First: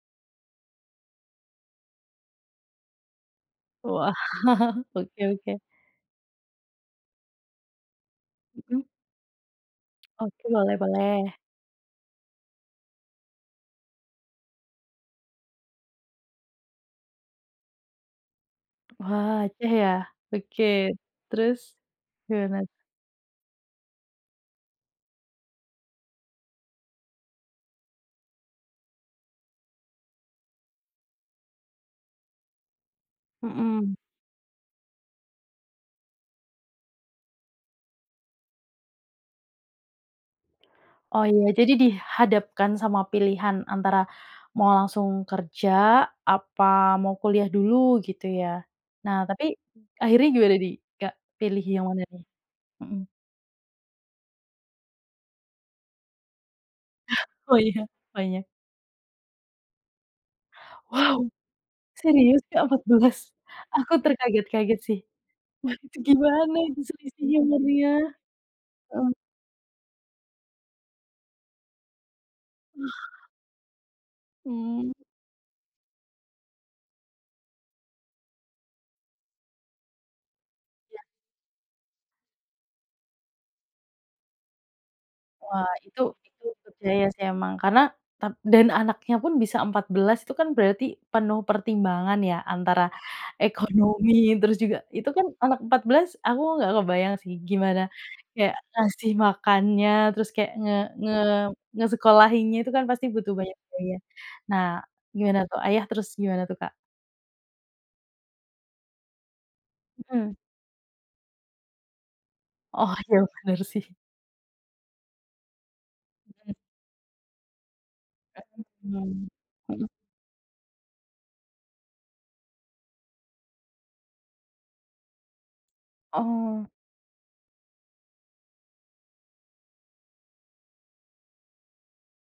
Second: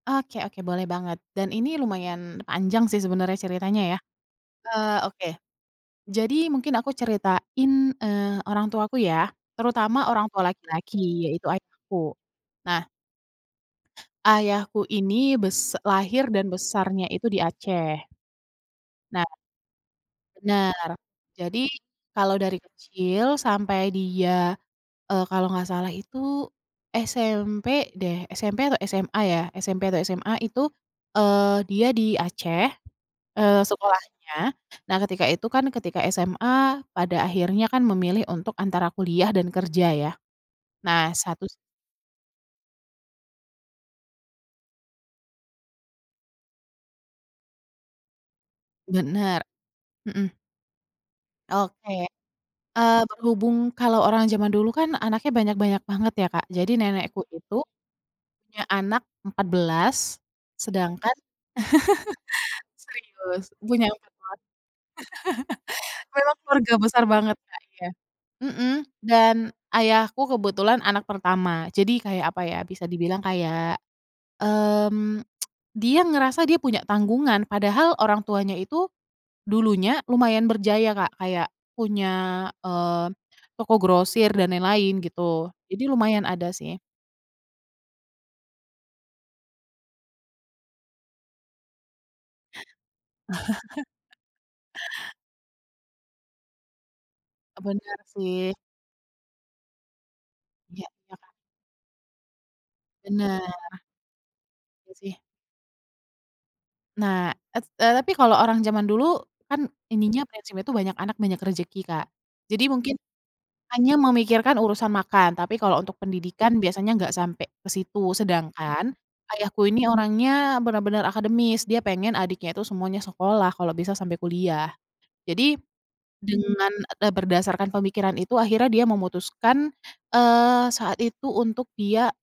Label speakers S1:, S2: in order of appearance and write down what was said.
S1: Oke oke boleh banget dan ini lumayan panjang sih sebenarnya ceritanya ya.
S2: Wah,
S1: Eee,
S2: oke
S1: oke
S2: oke.
S1: jadi mungkin aku ceritain, eee, orang
S2: Mmm.
S1: tuaku ya terutama orang tua
S2: Oke, boleh
S1: laki-laki
S2: boleh.
S1: yaitu ayahku. Nah ayahku ini bes lahir dan besarnya itu di Aceh. Nah
S2: Wah, Aceh ya? Oke,
S1: Benar,
S2: terus
S1: jadi kalau dari
S2: gimana?
S1: kecil sampai dia, eee, kalau nggak salah itu SMP deh, SMP atau SMA ya? SMP atau SMA itu, eee, dia di Aceh, eee,
S2: Mhm.
S1: sekolahnya. Nah ketika itu kan ketika SMA pada akhirnya kan memilih untuk antara kuliah dan kerja ya, nah
S2: Oh
S1: satu
S2: iya,
S1: s
S2: jadi dihadapkan sama pilihan antara mau langsung kerja apa mau kuliah dulu gitu ya. Nah
S1: Bener.
S2: tapi akhirnya
S1: Mhm.
S2: gimana nih, Kak? Pilih yang mana
S1: Oke,
S2: nih?
S1: eee,
S2: Mhm.
S1: berhubung kalau orang zaman dulu kan anaknya banyak-banyak banget ya, Kak. Jadi nenekku
S2: Oh,
S1: itu
S2: iya banyak.
S1: punya anak 14 sedangkan
S2: Wow, serius, Kak, 14?
S1: serius, punya
S2: Aku
S1: 14.
S2: terkaget-kaget sih. Wah itu
S1: Memang
S2: gimana
S1: keluarga
S2: itu
S1: besar banget,
S2: selisihnya?
S1: Kak,
S2: Ngeri
S1: iya,
S2: ya.
S1: mhm,
S2: Mmm.
S1: dan ayahku kebetulan anak pertama. Jadi kayak apa ya bisa dibilang
S2: Wah.
S1: kayak,
S2: Mmm.
S1: mmm, dia ngerasa dia punya tanggungan padahal orang tuanya itu dulunya lumayan berjaya,
S2: Iya.
S1: Kak, kayak punya, eee, toko grosir dan lain-lain gitu,
S2: Wah,
S1: jadi
S2: itu
S1: lumayan
S2: itu
S1: ada sih.
S2: percaya sih emang, karena tap dan anaknya pun bisa 14 itu kan berarti penuh pertimbangan ya antara ekonomi terus juga itu kan anak 14 aku nggak kebayang sih, gimana
S1: Bener sih.
S2: kayak ngasih makannya terus kayak nge
S1: Iya, ya
S2: nge
S1: kan?
S2: ngesekolahinnya, itu kan pasti butuh
S1: Bener.
S2: banyak biaya. Nah
S1: Iya sih.
S2: gimana tuh Ayah, terus gimana tuh Kak?
S1: Nah et eee, tapi kalau orang zaman dulu kan ininya
S2: Mhm.
S1: prinsipnya itu banyak anak banyak rezeki, Kak. Jadi
S2: Oh,
S1: mungkin
S2: iya bener sih.
S1: hanya memikirkan urusan makan tapi kalau untuk
S2: Mmm.
S1: pendidikan biasanya gak sampai ke situ. Sedangkan
S2: Mmm,
S1: ayahku
S2: mmm.
S1: ini orangnya bener-bener akademis dia pengen adiknya itu semuanya sekolah kalau bisa sampai kuliah. Jadi,
S2: Oh.
S1: dengan e d berdasarkan pemikiran itu akhirnya dia memutuskan, eee, saat itu untuk dia